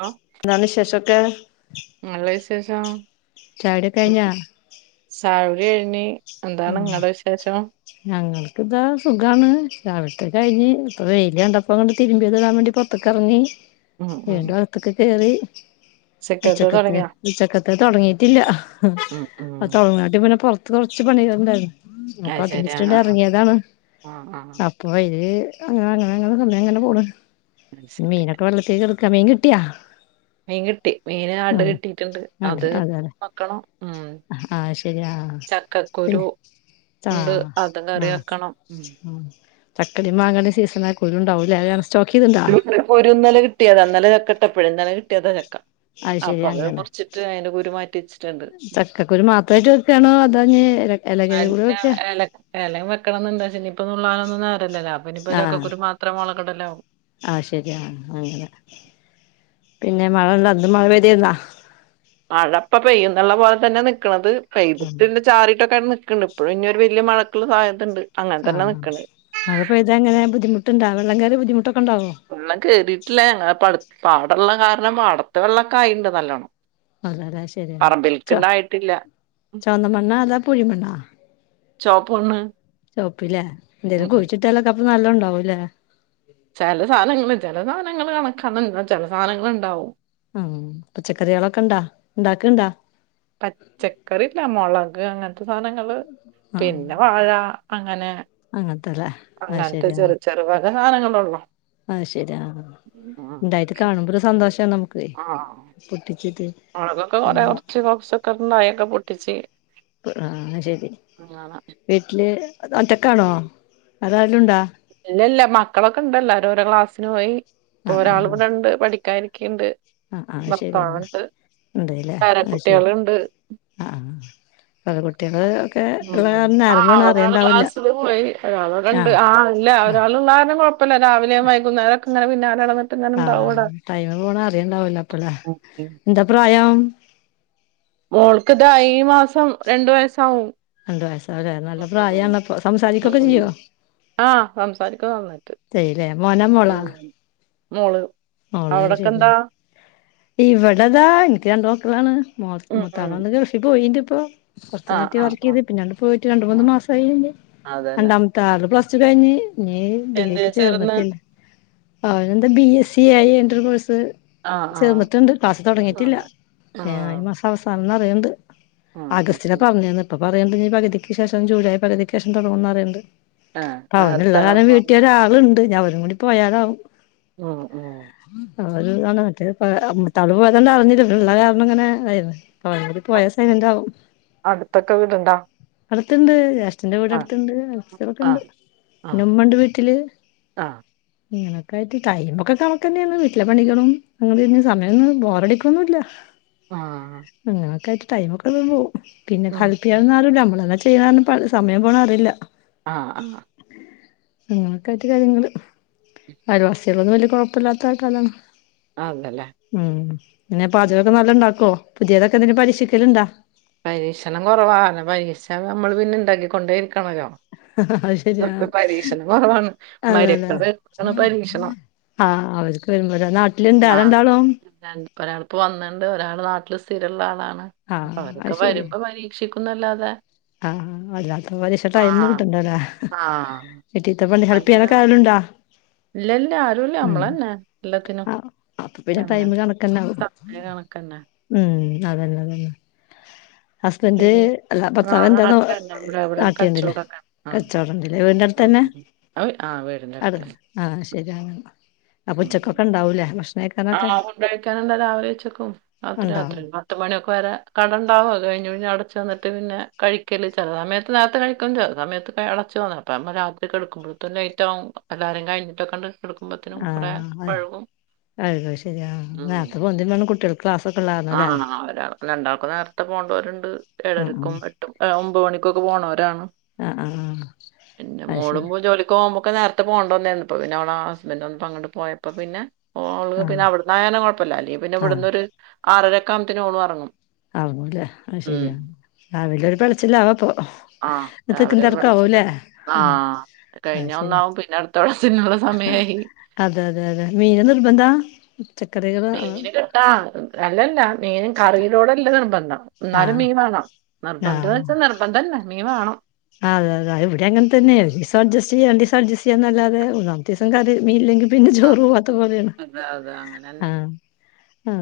Hello എന്താണ് വിശേഷൊക്കെ. നല്ല വിശേഷം ചാടി കഴിഞ്ഞാ. സൗര് ആ ഞങ്ങക്കിത് സുഖാണ് രാവി പത്ത് കഴിഞ്ഞി ഇപ്പം വെയില് കണ്ടപ്പോ തിരുമ്പിത് ഇടാൻ വേണ്ടി പെറത്തക്ക് എറങ്ങി. ഉം ഉം വീണ്ടും അകത്തെക്ക് കേറി. സെക്രട്ടറി ഉച്ചക്കത്തെ തുടങ്ങിയോ ഉച്ചക്കത്തെ തെടങ്ങിട്ടില്ല ഉം ഉം തെടങ്ങാട്ട് പിന്നെ പെറ കുറച്ച് പണി ഒണ്ടായിരുന്നു അപ്പൊ അത് ശരി ആ അതിന്ച്ചിട്ടുണ്ട് ആ ഇറങ്ങിയതാണ് ആ ആ. അപ്പൊ അതില്. അങ്ങനെ അങ്ങനെ അങ്ങനെ തന്നെ അങ്ങനെ പോണു അത് ശരി മീനൊക്കെ വെള്ളത്തിൽ കിടക്കാ മീൻ കിട്ടിയാ മീൻ കിട്ടി മീന് അട് ഉം കെട്ടിട്ടുണ്ട് അതെ അത് അതെ അതെ വെക്കണോ ഉം. ആഹ് ശരി ആഹ് പിന്നെ ചക്കക്കുരു ഉണ്ട് ആഹ് അത് കറി വെയ്ക്കണം ഉം ചക്കളിയും മാങ്ങടെ സീസണ ആ കുരുണ്ടാവൂല്ല ഒരു ഇന്നലെ കിട്ടിയതാ ഇന്നലെ ചക്കയിട്ടെപ്പഴ് ഇന്നലെ കിട്ടിയതാ ചക്ക. അത് അപ്പൊ ശരി അങ്ങനെ മുറിച്ചിട്ട് അതിന്റെ കുരു മാറ്റി വെച്ചിട്ടുണ്ട് ചക്കക്കുരു മാത്രമായിട്ട് വെക്കുവാണോ ആതോ ഇനി അല്ല എല എലയും വെക്കണയെന്നുണ്ട് പക്ഷേ ഇനിയിപ്പൊ നുള്ളാൻ നു ഇന്ന് നേരയില്ലല്ലോ അപ്പൊ ഇപ്പ ഇതൊക്കെ ആഹ് ചക്കകുരു മാത്രം മുളക്കിടല്ലോ ആഹ് ശെരി ആഹ് അങ്ങനെ പിന്നെ മഴന്ത അത് മഴ പെയ്തിനാ. മഴയിപ്പം പെയ്യും എന്നുള്ള പോലെ തന്നെ നിക്കണത് പെയ്ട്ടന്റെ ചാറിട്ടൊക്കെണ്ട് ക്കിണ്ട് ഇപ്പഴും ഇനിയൊരു വലിയ മഴക്കുള്ള സാധ്യതയിണ്ട്. ആഹ് മഴപെയ്താൽ ഇങ്ങനെ ബുദ്ധിമുട്ടുയിണ്ടാ വെള്ളം കേറി ബുദ്ധിമുട്ടോ വെള്ളം കേറിട്ടില്ല ഞങ്ങൾ പാട പാടള്ള കാരണം പാടത്തെ വെള്ളക്കെ ആയിണ്ട് നല്ലോണം. അതെല്ലേ ശരിയെന്ന ചോ പറമ്പിൽക്ക്ണ്ടായിട്ടില്ല ചെമന്നമണ്ണോ അതൊ പൂഴിമണ്ണോ ചൊപ്പ്മണ്ണ് ചൊവപ്പില്ലേ എന്തേലും കുഴിച്ചിട്ടല്ലക്കെപ്പ നല്ല ഉണ്ടാവൂല്ലേ. ചെല സാധനങ്ങള് ചെല സാധനങ്ങള് കണക്കാണ് ചെല സാധനങ്ങള് ഇണ്ടാവും. ഉം പച്ചക്കറികളൊക്കൊണ്ടാ ഒണ്ടാക്കിണ്ടാ പച്ചക്കറി ഇല്ല മെളക് അങ്ങനത്തെ സാധനങ്ങള് ആഹ് പിന്നെ വാഴ അങ്ങനെ അങ്ങനത്തെല്ലേ അങ്ങനത്തെ ചെറു ചെറുവക സാധനങ്ങള് ഉള്ളൂ. ആ ശരി ആ ഉണ്ടായിട്ട് കാണുമ്പോ ഒരു സന്തോഷം നമുക്ക്. ആ പൊട്ടിച്ചിട്ട് മെളകൊക്കെ കൊറെ ഉം. പറിച്ച് കൊറച്ചെക്കെ ഒണ്ടായിക്കെ പൊട്ടിച്ച്. ആ ശരി വീട്ടില് ഒറ്റക്കാണോ അതൊ അരെലുണ്ടാ ഇല്ല ഇല്ല മക്കളൊക്കെ ഇണ്ടല്ലോ ഓരോ രോ ക്ലാസ്സിന് പോയി ആ ഇപ്പൊ ആ ഒരാള് ഇവിടെയിണ്ട് പഠിക്കാൻ. ആ ആ ശരി എന്നാ ഉണ്ട്ല്ലേ ആ ശരി പേരക്കുട്ടികളുണ്ട് ആ ആ പല കുട്ടികള് ഒക്കെ ഉള്ള കാരണം നേരം ആ പോണ അറിയണ്ടാവില്ല ക്ലാസില് പോയി ഒരാള് ഇവിടെ ആ ഉണ്ട് അല്ല ആ ഒരാള് [unintelligible] കുഴപ്പില്ല രാവിലെ വൈുന്നേരങ്ക് ഇങ്ങനെ പിന്നാലെ നടന്ന് ആ ടൈമ് പോണെ അറിയണ്ടാവൂല അപ്പള ഉം, ഉം. എന്താ പ്രായം. മോൾക്ക് ഇതാ ഈ മാസം രണ്ടു വയസാവും. രണ്ട് വയസ് ആകും നല്ല പ്രായയാണ് അപ്പൊ സംസാരിക്കൊക്കെ ചെയ്യുവോ ആഹ് സംസാരിക്കും നന്നായിട്ട് ഈ മോള്. ഓളെ അവിടൊക്കെ എന്താ ശരിയാണ് ഇവിടെതാ എനിക്ക് രണ്ടു മക്കളാണ്. മൊ ഉം, ഉം. മൊത്താങ്ങാണ്ട് കൃഷി പോയിണ്ട് ഇപ്പൊ [unintelligible] ആ ആ വർക്ക് ആ ചെയ്ത് പിന്നെ പോയിട്ട് രണ്ട് മൂന്ന് മാസായിണ്ട് അതെല്ലേ രണ്ടാമത്തെ ആൾ പ്ലസ് കഴിഞ്ഞ് നീ എന്തിനാ ഡിഗ്രിക്ക് ചേർന്ന് ചേർന്നിട്ടില്ല. അവനെന്താ ബി എസ് സി ആയി എന്റർ കോഴ്സ്. ആ ആ ചേർന്നിട്ടുണ്ട് ക്ലാസ് തെടങ്ങിയിട്ടില്ല ആണോ ഏ ഈ ആഹ് മാസം അവസാനന്ന് പറയ്ണ്ട്. ആഹ് അത് അഗസ്റ്റില ശരി പറ ഞ്ഞേന്ന് ഇപ്പ പറയണ്ട് ഈ പകുതിക്ക് ശേഷം ജൂലൈ പകുതിക്ക് ശേഷം തുടങ്ങുന്ന് പറയ്ണ്ട് ആഹ് പ അവനുള്ള അടുത്താണ് കാലം അപ്പൊ വീട്ടിലൊരാളുണ്ട് ഇഞ്ഞ് അവനും കൂടി പോയാലാവും ഉ ഉ [unintelligible] മറ്റേത് തള്ള പോയത്ണ്ട് അറിഞ്ഞില്ല ഇവന്ള്ള കാരണം ഇങ്ങനെ തായിരുന്നു അവനും കൂടി പോയ അടു- സൈലന്റ് ആകും അടുത്തൊക്കെ വീടുണ്ടോ അടുത്ണ്ട്. അച്ഛന്റെ വീടെ ആഹ് അടുത്ത്ണ്ട് [unintelligible] ഉണ്ട് ആഹ് പിന്ന ആഹ് ഉമ്മുണ്ട് വീട്ടില്. ആഹ് ഇങ്ങനൊക്കെ ആയിട്ട് ടൈം ഒക്കെ കണക് തന്നെയാണ് വീട്ടിലെ പണികളും [unintelligible] സമയൊ ബോറടിക്കൊന്നുല്ല. ആഹ ടൈ മൊക്കെ വേഗം പോവും പിന്നെ ഹെൽപ് ചെയ്യാൻ അരൂല നമ്മളെന്നെ ചെയ്യണം സമയം പോണതറിയില്ല. ആഹ ആഹ അങ്ങനൊക്കെ ആയിട്ട് കാര്യങ്ങള് അയൽവാസികളൊന്നും വല്യ കൊഴപ്പില്ലാത്ത ആൾക്കാരാണ്. അതല്ലേ ഉം പിന്നെ ഉം. പാചകൊക്കെ നല്ല ഇണ്ടാക്കോ പുതിയതൊക്കെ എന്തേലും പരീക്ഷിക്കല്ണ്ടാ? പരീക്ഷണം കുറവാ പരീക്ഷിച്ച പിന്നെ നമ്മള് പിന്നെ ഇണ്ടാക്കി കൊണ്ടേ ഇരിക്കണല്ലോ? അത് ശരി ആ [unintelligible] പരീക്ഷണം കുറവാണ് അതെ അതെ മരെക്കളെടുത്താണ് പരീക്ഷണം. ആഹ് അവർക്ക് വരുമ്പോല നാട്ടിലുണ്ട് ആ രണ്ടാളും ഒരാളിപ്പോ വന്നണ്ട് ഒരാള് നാട്ടില്. സ്ഥിരള്ള ആളാണ് ആഹ് അപ്പൊ അത് അവരൊക്കെ ശരി വരുമ്പോ പരീക്ഷിക്കുന്നല്ലാതെ. ആഹ് അല്ലാതെ പരീക്ഷിക്കാൻ ടൈം ആഹ് കിട്ടണ്ടേ? ഹ ആഹ് വീട്ടിലേത്ത പണി ഹെൽപ്ചെയ്യാൻ അങ്ങനെ ഒക്കെ ആളുണ്ടോ? ഇല്ല ഇല്ല ആരുല്ല ഞമ്മളെന്നെ എല്ലാത്തിനും. ആഹ് അപ്പൊ പിന്നെ ടൈം അങ്ങനെ കണക്കന്നാവും സമയ കണക്കന്നെ ഉം. അതന്നെ അതന്നെ ഹസ്‌ബൻഡ് പിന്നെ അല്ല ഭ ആ ർത്താവ് [unintelligible] നാട്ടിലന്നെ ഇവിടെ ഇവിടെ നാട്ടിലിണ്ടില്ലേ കച്ചവടമൊക്കെ ആ കച്ചവടം ഇണ്ടല്ലേ വീടിന്റെ ആ അടുത്ത് തന്നെ. ആ വീ- ആ, വീടിന്റെ അട് അടുത്തന്നെ ആഹ് ശരിയാണ് അപ്പം ഉച്ചക്കൊക്കെ ഉണ്ടാവൂലേ ഭക്ഷ ആഹ ഫുഡ് കഴിക്കാനുള്ള രാവിലെ ഉച്ചക്കും അത് ഉണ്ടാവും രാത്രി പത്തുമണിയൊക്കെ വരെ കടണ്ടാവും അതു കഴിഞ്ഞി അവടെ ചെന്നിട്ട് പിന്നെ കഴിക്കല് ചില സമയത്ത് നേരെത്ത കഴിക്കും ചെലസമയത്ത് അടച്ച് വന്ന [unintelligible] കിടക്കുമ്പോൾ തന്നെ ലേറ്റ് ആകും [unintelligible] അതൊക്ക ശരിയ [unintelligible] ആഹ ഒരാൾ രണ്ടാൾക്കും നേരത്തെ പോണ്ടോരുണ്ട് ഉം ഉം ഏഴരക്കും എട്ടും ഒമ്പത് മണിക്കൊക്കെ പോ ഒരാണ്. ആ ആ ആ പിന്നെ മോളുമ്പോ ജോലിക്ക് പോകുമ്പോ ഒക്കെ നേരത്തെ പോകണ്ടോന്നായിരുന്നുപ്പ പിന്നെ അവളെ ഹസ്ബൻറ് വന്നപോ അങ്ങട്ട് പോയപ്പോ പിന്നെ ഓള് ആഹ് പിന്നെവിടന്ന് ആയോണ്ട് കുഴപ്പല്ല അല്ലേ പിന്നെ ആഹ് ഇവിടുനൊരു ആറരൊക്കെ ആകുമ്പത്തന് ഓളും ഇറങ്ങും. അവുല്ലെ ആ ശരിയാ രാവിലെ ഒരു പിടച്ചില്ലാവപ്പൊ. ആഹ് രാവിലെ ഒരു പിടച്ചില ആ ആഹ് അത് കഴിഞ്ഞ ശരിയാ ഒന്നാവും പിന്നെ അടുത്ത പിടച്ചിലിനുള്ള സമയായി. അതെ അതെ അതെ മീന് നിർബന്ധാ. പച്ചക്കറികള് മീന് കിട്ടാ അല്ലല്ല മീനും കറിയിലോടെല്ല നിർബ എന്നാലും ആഹ് മീന് വേണം നിർബന്ധംന്ന് ആഹ് വെച്ചാൽ നിർബന്ധല്ല മീൻ വാണം. അതെ അതെ ഇവിടെ അങ്ങന തന്നെ ഒരീസം അഡ്ജെസ്റ്റ് ചെയ് രണ്ടീസം അഡ്ജ നല്ലാതെ മുന്നാമത്തിസം കറി മീനിലെങ്കി പിന്നെ ആ ചോറ് പോവാത്ത പോലേണ് അതാ അതാ അങ്ങനെന്നെ ആഹ അ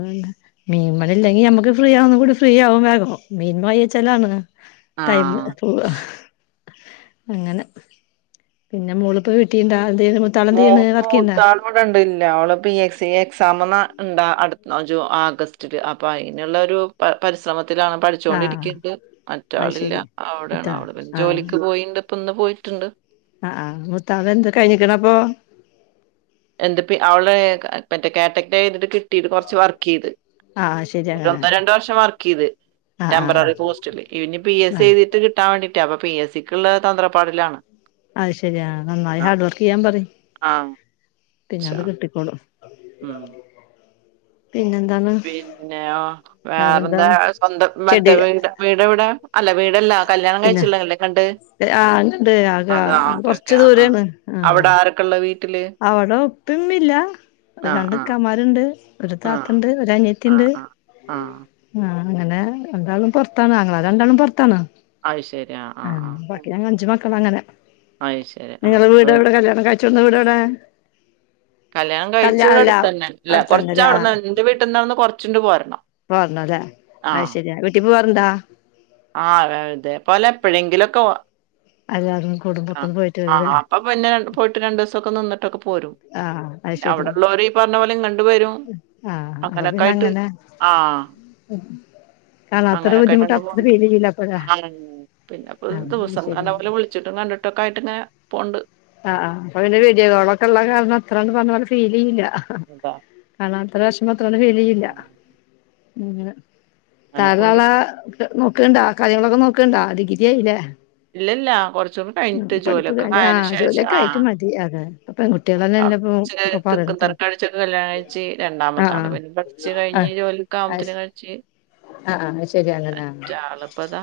മീൻ പണി ഇല്ലെങ്കി നമ്മുക്ക് ഫ്രീ ആവുന്ന കൂടി ഫ്രീ ആവു വേഗം മീൻ വാങ്ങി വെച്ചാൽ ആണ്. ടൈം ആഹ് പോവാ അങ്ങനെ പിന്നെ മോളിപ്പ വീട്ടിണ്ടാ? [unintelligible] മൂത്താളെന്താ ചെയ്ണെ വർക്കെയുണ്ടാ? ല്ല അവള് പി എസ് സി എക്സാമ് ഇണ്ടാ അടുത്ത ജൂ ആഗസ്റ്റില് അപ്പൊ അതിനുള്ള ഒരു പരിശ്രമ ലാണ് ആഹ് പഠിച്ചൊണ്ടിരിക്കിണ്ട് അത് മറ്റാളില്ല ശരി അവിടേണ് ഇത്താ അവള് ആഹ് ജോലിക്ക് പോയിണ്ട്. ഇപ്പന്ന് പോയിട്ടുണ്ട്. ആഹ് ആ മൂത്താള് എന്ത് കഴിഞ്ഞിക്കണ അപ്പൊ? എൻ്റ്പ്പ അവള മറ്റേ കേട്ടെറ്റ് ഴ്തിട്ട് കിട്ടീട്ട് കൊറ്ച്ച് വർക്ക് ചെയ്ത് ആഹ് ശരി അങ്ങനെ ഒരൊന്നോ രണ്ടോ വർഷം വർക്ക് എയ്ത് ആഹ് ആഹ് ടെംമ്പററി പോസ്റ്റില് ഇനി പി എസ് ആഹ് സിയ് തീട്ട് കിട്ടാൻ വേണ്ടിയിട്ടാ അപ്പൊ പി എസ് സക്ക്ള്ള തന്ത്രപ്പാടിലാണ് അത് ശരിയാ നന്നായി ആഹ് ഹാർഡ് വർക്ക് ചെയ്യാൻ പറയ് ആഹ് ഷാ പിന്നത് കിട്ടിക്കോളും ഉം പിന്നെന്താണ് പിന്നെയോ വേറെന്താ സ്വന്തം ചെടി മറ്റേ വീ വീടെവിടെ അല്ല വീടല്ല കല്ല്യാണം പിന്നെ കഴിച്ച്ള്ളല്ലേ കണ്ടെ ആഹ് ഉണ്ട് ആക അതാ ഓക്കേ ഓക്കേ കൊറച്ച് ആ ആ ദൂരാണ് ആഹ് അവിടെ ആരൊക്കെള്ളത് അവിടെ ഉപ്പിമ്മില്ല്യ ആ ആ അത്ണ്ടക്കാമാര്ണ്ട് ഒരു ആ താത്തണ്ട് ഒര് ആ അനിയത്തിണ്ട് ആ ആ അ അങ്ങനെ രണ്ടാളും പൊർത്താണ് അങ്ങളാര് രണ്ടാളും പൊർത്താണ് ആ ബാക്കി അഞ്ച്മക്ക ളങ്ങനെ അത് ശരി ആ നിങ്ങളെ അപ്പൊ വീട് എവിടെ കല്യാണം കഴ്ച്ച് വന്ന വീട് എവിടെ കല്യാണം കഴിച്ച ഇവിടെ അട്‌ത്തന്നെ ഇല്ല അടുത്തന്നെല്ലേ കൊർച്ചവട്‌ന്ന് എന്റെ വീട്ടവട്ന്ന് കൊറച്ചിണ്ട് പോരണം പോരണം അല്ലെ ആ അത് ശരിയാ വീട്ടിപോവാറ്ണ്ടാ ആ അതെ പോലെ എപ്പോഴെങ്കിലൊക്കെ എല്ലാരും ആ കുടുംബൊക്കെ ഒന്ന് പോയിട്ട് ആ വരൂല്ലേ അപ്പൊ പിന്നെ പോയിട്ട് ര രണ്ടു ദി സൊക്കെ നിന്ന്ട്ടൊക്കെ പോരും അവിടെള്ളോര് ഈ പറഞ്ഞ പോലെ വരും ആ അപ്പൊ അങ്ങനൊക്കെ പിന്നെ ആയിട്ട് അങ്ങനെ ആ കാണാതൊരു അങ്ങനൊക്കെ ബുദ്ധിമുട്ട ആയിട്ടണ്ട് അ പോണ്ട് ആ പിന്നെപ്പോ ആഹ് അത് ദിവസം ശരിയാണ് തന്നെപ്പോല് വിളിച്ചിട്ടും കണ്ടിട്ടൊക്കായിട്ട് ഇങ്ങനെ പോണ്ട് ആ ആ അപ്പൊ പിന്നെ വിഡിയോ കോളൊക്കെ ള്ള കാരണം അത്രണ്ട് പറഞ്ഞ പോലെ ഫീൽ ചെയ്ല്ല അതാ അത്ര വെഷ്മം ഉം [unintelligible] താ അങ്ങനെ പോണ്ട് [unintelligible] നോക്കണ്ടാ കാര്യങ്ങളൊക്കെ നോക്ക്ണ്ടാ ഡിഗിരിയായില്ലേ ഇല്ലല്ല കുറച്ച് കൂടി കഴിഞ്ഞിട്ട് പഠിപ്പ് ജോലിയൊക്കെ കഴിഞ്ഞ ആ ആയൻ്റെ ശേഷം ജോലിയൊക്കെ ആയിട്ട് മതി അതെ ഇപ്പ [unintelligible] പെൺകുട്ടികളെന്നെല്ലേ ഇപ്പൊ ഒക്കെ പറയണത് കല്യാണഴ്ച്ച് രണ്ടാമ ആ ആ പിന്നെ പഠിച്ച് ആ കഴിഞ്ഞ് ജോലിക്കാകുമ്പോത്തിന് കഴിച്ച് ആ ആ ശരി അങ്ങനെ അറ്റാളിപ്പതാ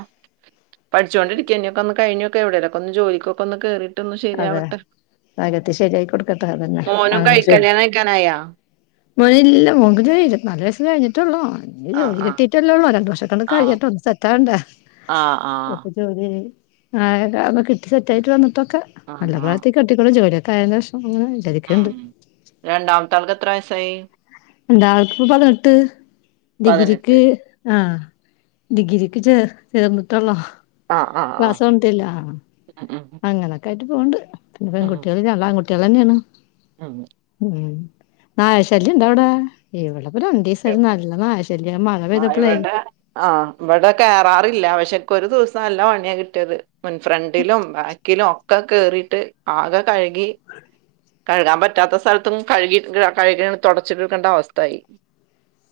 ഒന്ന് കഴിഞ്ഞോക്കെ എവിടെല്ലോക്കെ കൊന്ന് ജോലിക്കൊക്കെന്ന് കേറിട്ട് ഒന്ന് ശരിയാവട്ടെ അകത്തി ശരിയയി കൊടുക്കട്ടെതന്നെ ആ മോനും കഴി ശരി കല്യാണം കഴിക്കാനായാ [unintelligible] ജോലി ഇര്ത്തനാല് വയന് കഴിഞ്ഞിട്ടുള്ളോ ആ ജോലി ആ കട്ടീട്ടല്ലേള്ള രണ്ടുർഷം ക്കെ ആ കഴിയട്ടോണ്ട് സെറ്റാണ്ട ആ ആ എപ്പ ജോലി ആ കിട്ടി സെറ്റായിട്ട് വന്നിട്ടൊക്കെ ആഹ് നല്ല ആഹ് പ്രായത്തേ കെട്ടിക്കണം ജോലിയൊക്കെ ആയൻ്റെ ശേഷം അങ്ങനെ ഉം വിചാരിക്കണ്ട് രണ്ടാമത്തൊൽക്ക് എത്രാ വയസ്സായി ണ്ടാൾക്ക് പതിനെട്ട് ഡിഗ്രിക്ക് പതിനെട്ട് ആ ഡിഗ്രക്ക് ചേർന്നിട്ടുള്ളോ ആഹ് ആഹ് ആഹ് ക്ലാസോട്ട് തൊട്‌ങ്ങിട്ടില്ല ഉം അങ്ങനെയൊക്കെയിട്ട് പോണ്ട് പിന്നെ ഉം പെൺകുട്ടികള്ല്ല ആൺകുട്ടികൾന്നെയാണ് ഉം ഉ നായശല്യം ഇണ്ടാ അവിടെ ഇവിടെപ്പ രണ്ടീസായി നല്ല നായ ശ ആ ഇവിടെ ആഹ് ഇവിടെ കേറാറില്ല പക്ഷെ ക്ക് ഒരു ദിവസം നല്ല പണിയാ കിട്ടിയത് മുൻ ഫ്രണ്ടിലും ബാക്കിലും ഒക്കെ കേറിട്ട് ആകെ കഴ്കി കഴുകാൻ പറ്റാത്ത സ്ഥലത്തും കഴുകി കഴുക തുടച്ചട്ക്കണ്ട അവസ്ഥായി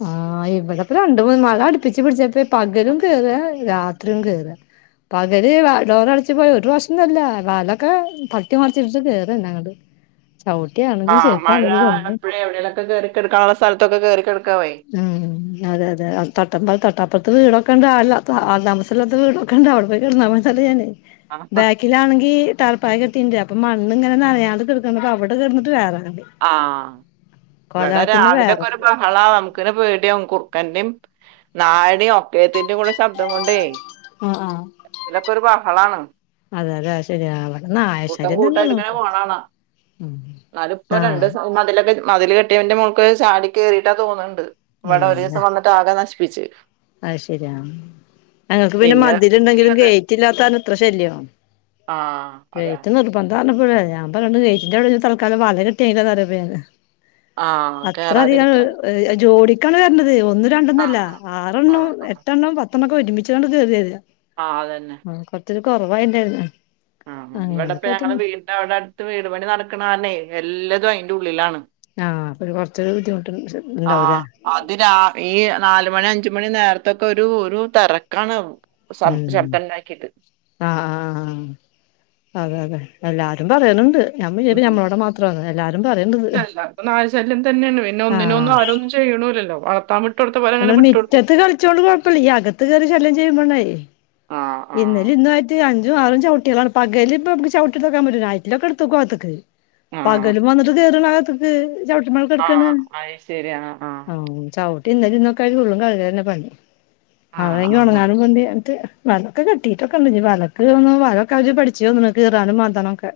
ആ ഇവിടെപ്പ രണ്ട് മൂന്ന് മഴ അടുപ്പിച്ച് പിടിച്ചപ്പ പകലും കേറാ രാത്രി ത്രിയും കേറാ പകല് ഡോർ അടച്ച് പോയി ഒരു പ്രാവശ്യം ഒന്നുഅല്ല വാത് ലൊക്കെ തട്ടി മറച്ച് ഇടിച്ച് കേറന്നെ അങ്ങട്ട് ഉം ആ ഒന്നും മഴള്ളപ്പഴെ എവിടേലൊക്കെ കേറിക്കെട്ക്കാനുള്ള സ്ഥലത്തൊക്കെ കേറിക്കെട്ക്കും ഉം അതെ അതെ തട്ടമ്പൽ തട്ടപ്പ അപ്പറത്തെ വീടൊക്കെണ്ടാ ആൾല്ലാത്ത ആൾ താമസല്ലാത്ത വീടൊക്കെണ്ട് അവ്ടെ പോയി [unintelligible] ഞാന് ബാക്കിലാണെങ്കിൽ [unintelligible] ആ ഇവിടെ വേറെ രാവിലൊക്കെ ഒരു കളി ബഹളം കുറുക്കനെ പേടിയാവും കുറുക്കൻന്റെറെ നായൻ്റെയും ഒക്കേത്തിന്റെറെ കൂടെ ശബ്ദം കൊണ്ട് ആഹ ഹ ഇന്ന് ഒക്കെ ഒരു ബഹളാണ് ശരിയാ അവിടെ നായ കൂട്ടം ശല്യം തന്നെ കൂട്ടായിട്ട് ഇങ്ങനെ നോക്കൂ പോണ് കണം ഉം എന്നാൽ പോ നായ രണ്ടുദിവസം മതിലൊക്കെ മതില് കെട്ടിയ [inaudible] ചാടി കയറിട്ടാ തോന്നുന്നുണ്ട് ഇവിടെ ഒരു ദിവസം വന്നിട്ട് ആകെ നശിപ്പിച്ച് അഹ ശരിയാ ഞങ്ങൾക്ക് പിന്നെ മതില് കിട്ടില്ല തന്നെ. ഗേറ്റ് ഇല്ലാത്തോണ്ട് ഇത്ര ശല്യം ആ അതെ ഗേറ്റ് നിർബന് [unintelligible] ഞാൻ പറയണ് ഗേറ്റിന്റെ അവിടെ തൽക്കാലം വല ആ [inaudible] അത്ര അധികം കേറാതിരിക്കാതെ ജോഡി [unintelligible] ഒന്നും ആ രണ്ടൊന്നല്ല ആ ആറെ ആ എണ്ണം ആ എട്ടെണ്ണം പത്തെണ്ണം ഒക്കെ ഒരുമിച്ചു കൊണ്ടാണ് കേറിവരുന്നത് ആ അതെന്നെ കുറവായിണ്ടായിരുന്ന ആഹ് ഇവിടെ പോ ഞങ്ങളെ വീടിന്റെ അടുത്ത് വീട്പണിനടക്കണ കാരണം എല്ലതും അതിന്റെ ഉള്ളിലാണ് ആ കുറച്ചൊരു ബുദ്ധി [unintelligible] നാലുമണി അഞ്ചുമണി നേരത്തൊക്കെ ഒരു ഒരു തറക്കാണ് ഉം ആ ആഹ് അതെ അതെ എല്ലാരും പറയാനുണ്ട് [unintelligible] നായ ശല്യം തന്നെയാണ് പിന്നെ ഒന്നിനൊന്ന് ആരന്നും ചെയ്യ [inaudible] നമ്മളെ മീറ്റത്ത് കളിച്ചോണ്ട് കൊഴപ്പമില്ല ഈ അകത്ത് കയറി ശല്യം ചെയ്യുമ്പോളെ ആഹ് ആഹ് ഇന്നലൈ ഇന്നയിട്ട് അഞ്ച ആറും ചവിട്ടിളാണ് പകൽ ഇ [inaudible] പറ്റും നൈറ്റിൽ ഒക്കെ എടുത്തക്കും അകത്ത് പകലും വന്നിട്ട് കയറും അകത്ത് ചവിട്ടിമേ കിടക്കുകയാണ് ആഹ് അത് ശരി ആഹ് ആഹ് [unintelligible] ഇന്നും ഇന്നൊക്കെ ഫുള്ളും കഴുകൽ തന്നെ പണി മഴ ആഹ് ആണെങ്കിൽ ആഹ് ആഹ് ഉണങ്ങാനുംപണിയായിട്ട് വർക്ക് കിട്ടിയിട്ടൊക്കെ ഉണ്ട് [unintelligible] പഠിച്ചച്ച് തന്ന കീറാനും മാതാനംൊക്കെ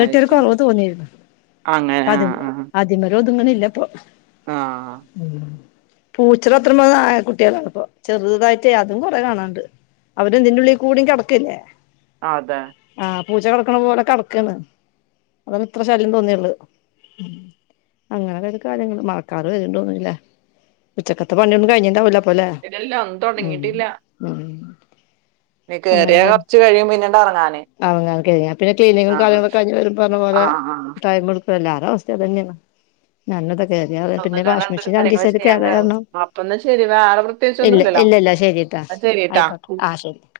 അത് ശരി അങ്ങനെ ആഹ് ആഹ് [inaudible] ഇങ്ങനെയല്ലപോ ആഹ് പൂച്ചെടാ അത്ര പോന്ന നായക്കുട്ടി പേചെറുതായിട്ട് അതും കുറെ കാണാനുണ്ട് അവരെ ഇതിൻറെ ഉള്ളിൽ കൂടി കടക്കില്ലേ അതെ പൂച്ച കിടക്കണ പോലെ കിടക്കണ് അതാണ് ഇത്ര ശല്യം തോന്നിയത് അങ്ങനെെ കാര്യങ്ങള് മഴക്കാർ വരുന്നുണ്ട് തോന്നുന്നല്ല ഉച്ചക്കത്തെ പണിയൊന്നും കഴിഞ്ഞിട്ടുണ്ടാവില്ല പോല ഇതെല്ലാം ഒന്നും ഉ തൊടങ്ങിട്ടില്ല ഉ ഇനി കേയറിയ കുറച്ച് കഴിയും പിന്നീട് ഇറങ്ങാന് പിന്നെ ക്ലിനിക്കും കാര്യങ്ങളൊക്കെ ആഹ് ആഹ് [unintelligible] എല്ലാവരും അവസ്ഥ ഇത് തന്നെയാണ് [inaudible] ഒന്ന് പിന്നെ വാഷി കാലണ്ട് മെഷീൻ രണ്ട് കാര്യങ്ങള് ദിവസമായിട്ട് ചെയ്യാണ്ട് കേടാണ് [unintelligible] അപ്പൊന്നാ ശരി വേറെ ഇല്ല പ്രത്യേകിച്ചൊന്നുംല്ലല്ലോ ഇല്ലല്ല ശരിട്ടാ എന്നാ ശരിട്ടാ ആയിക്കോട്ടെ ആഹ ശരി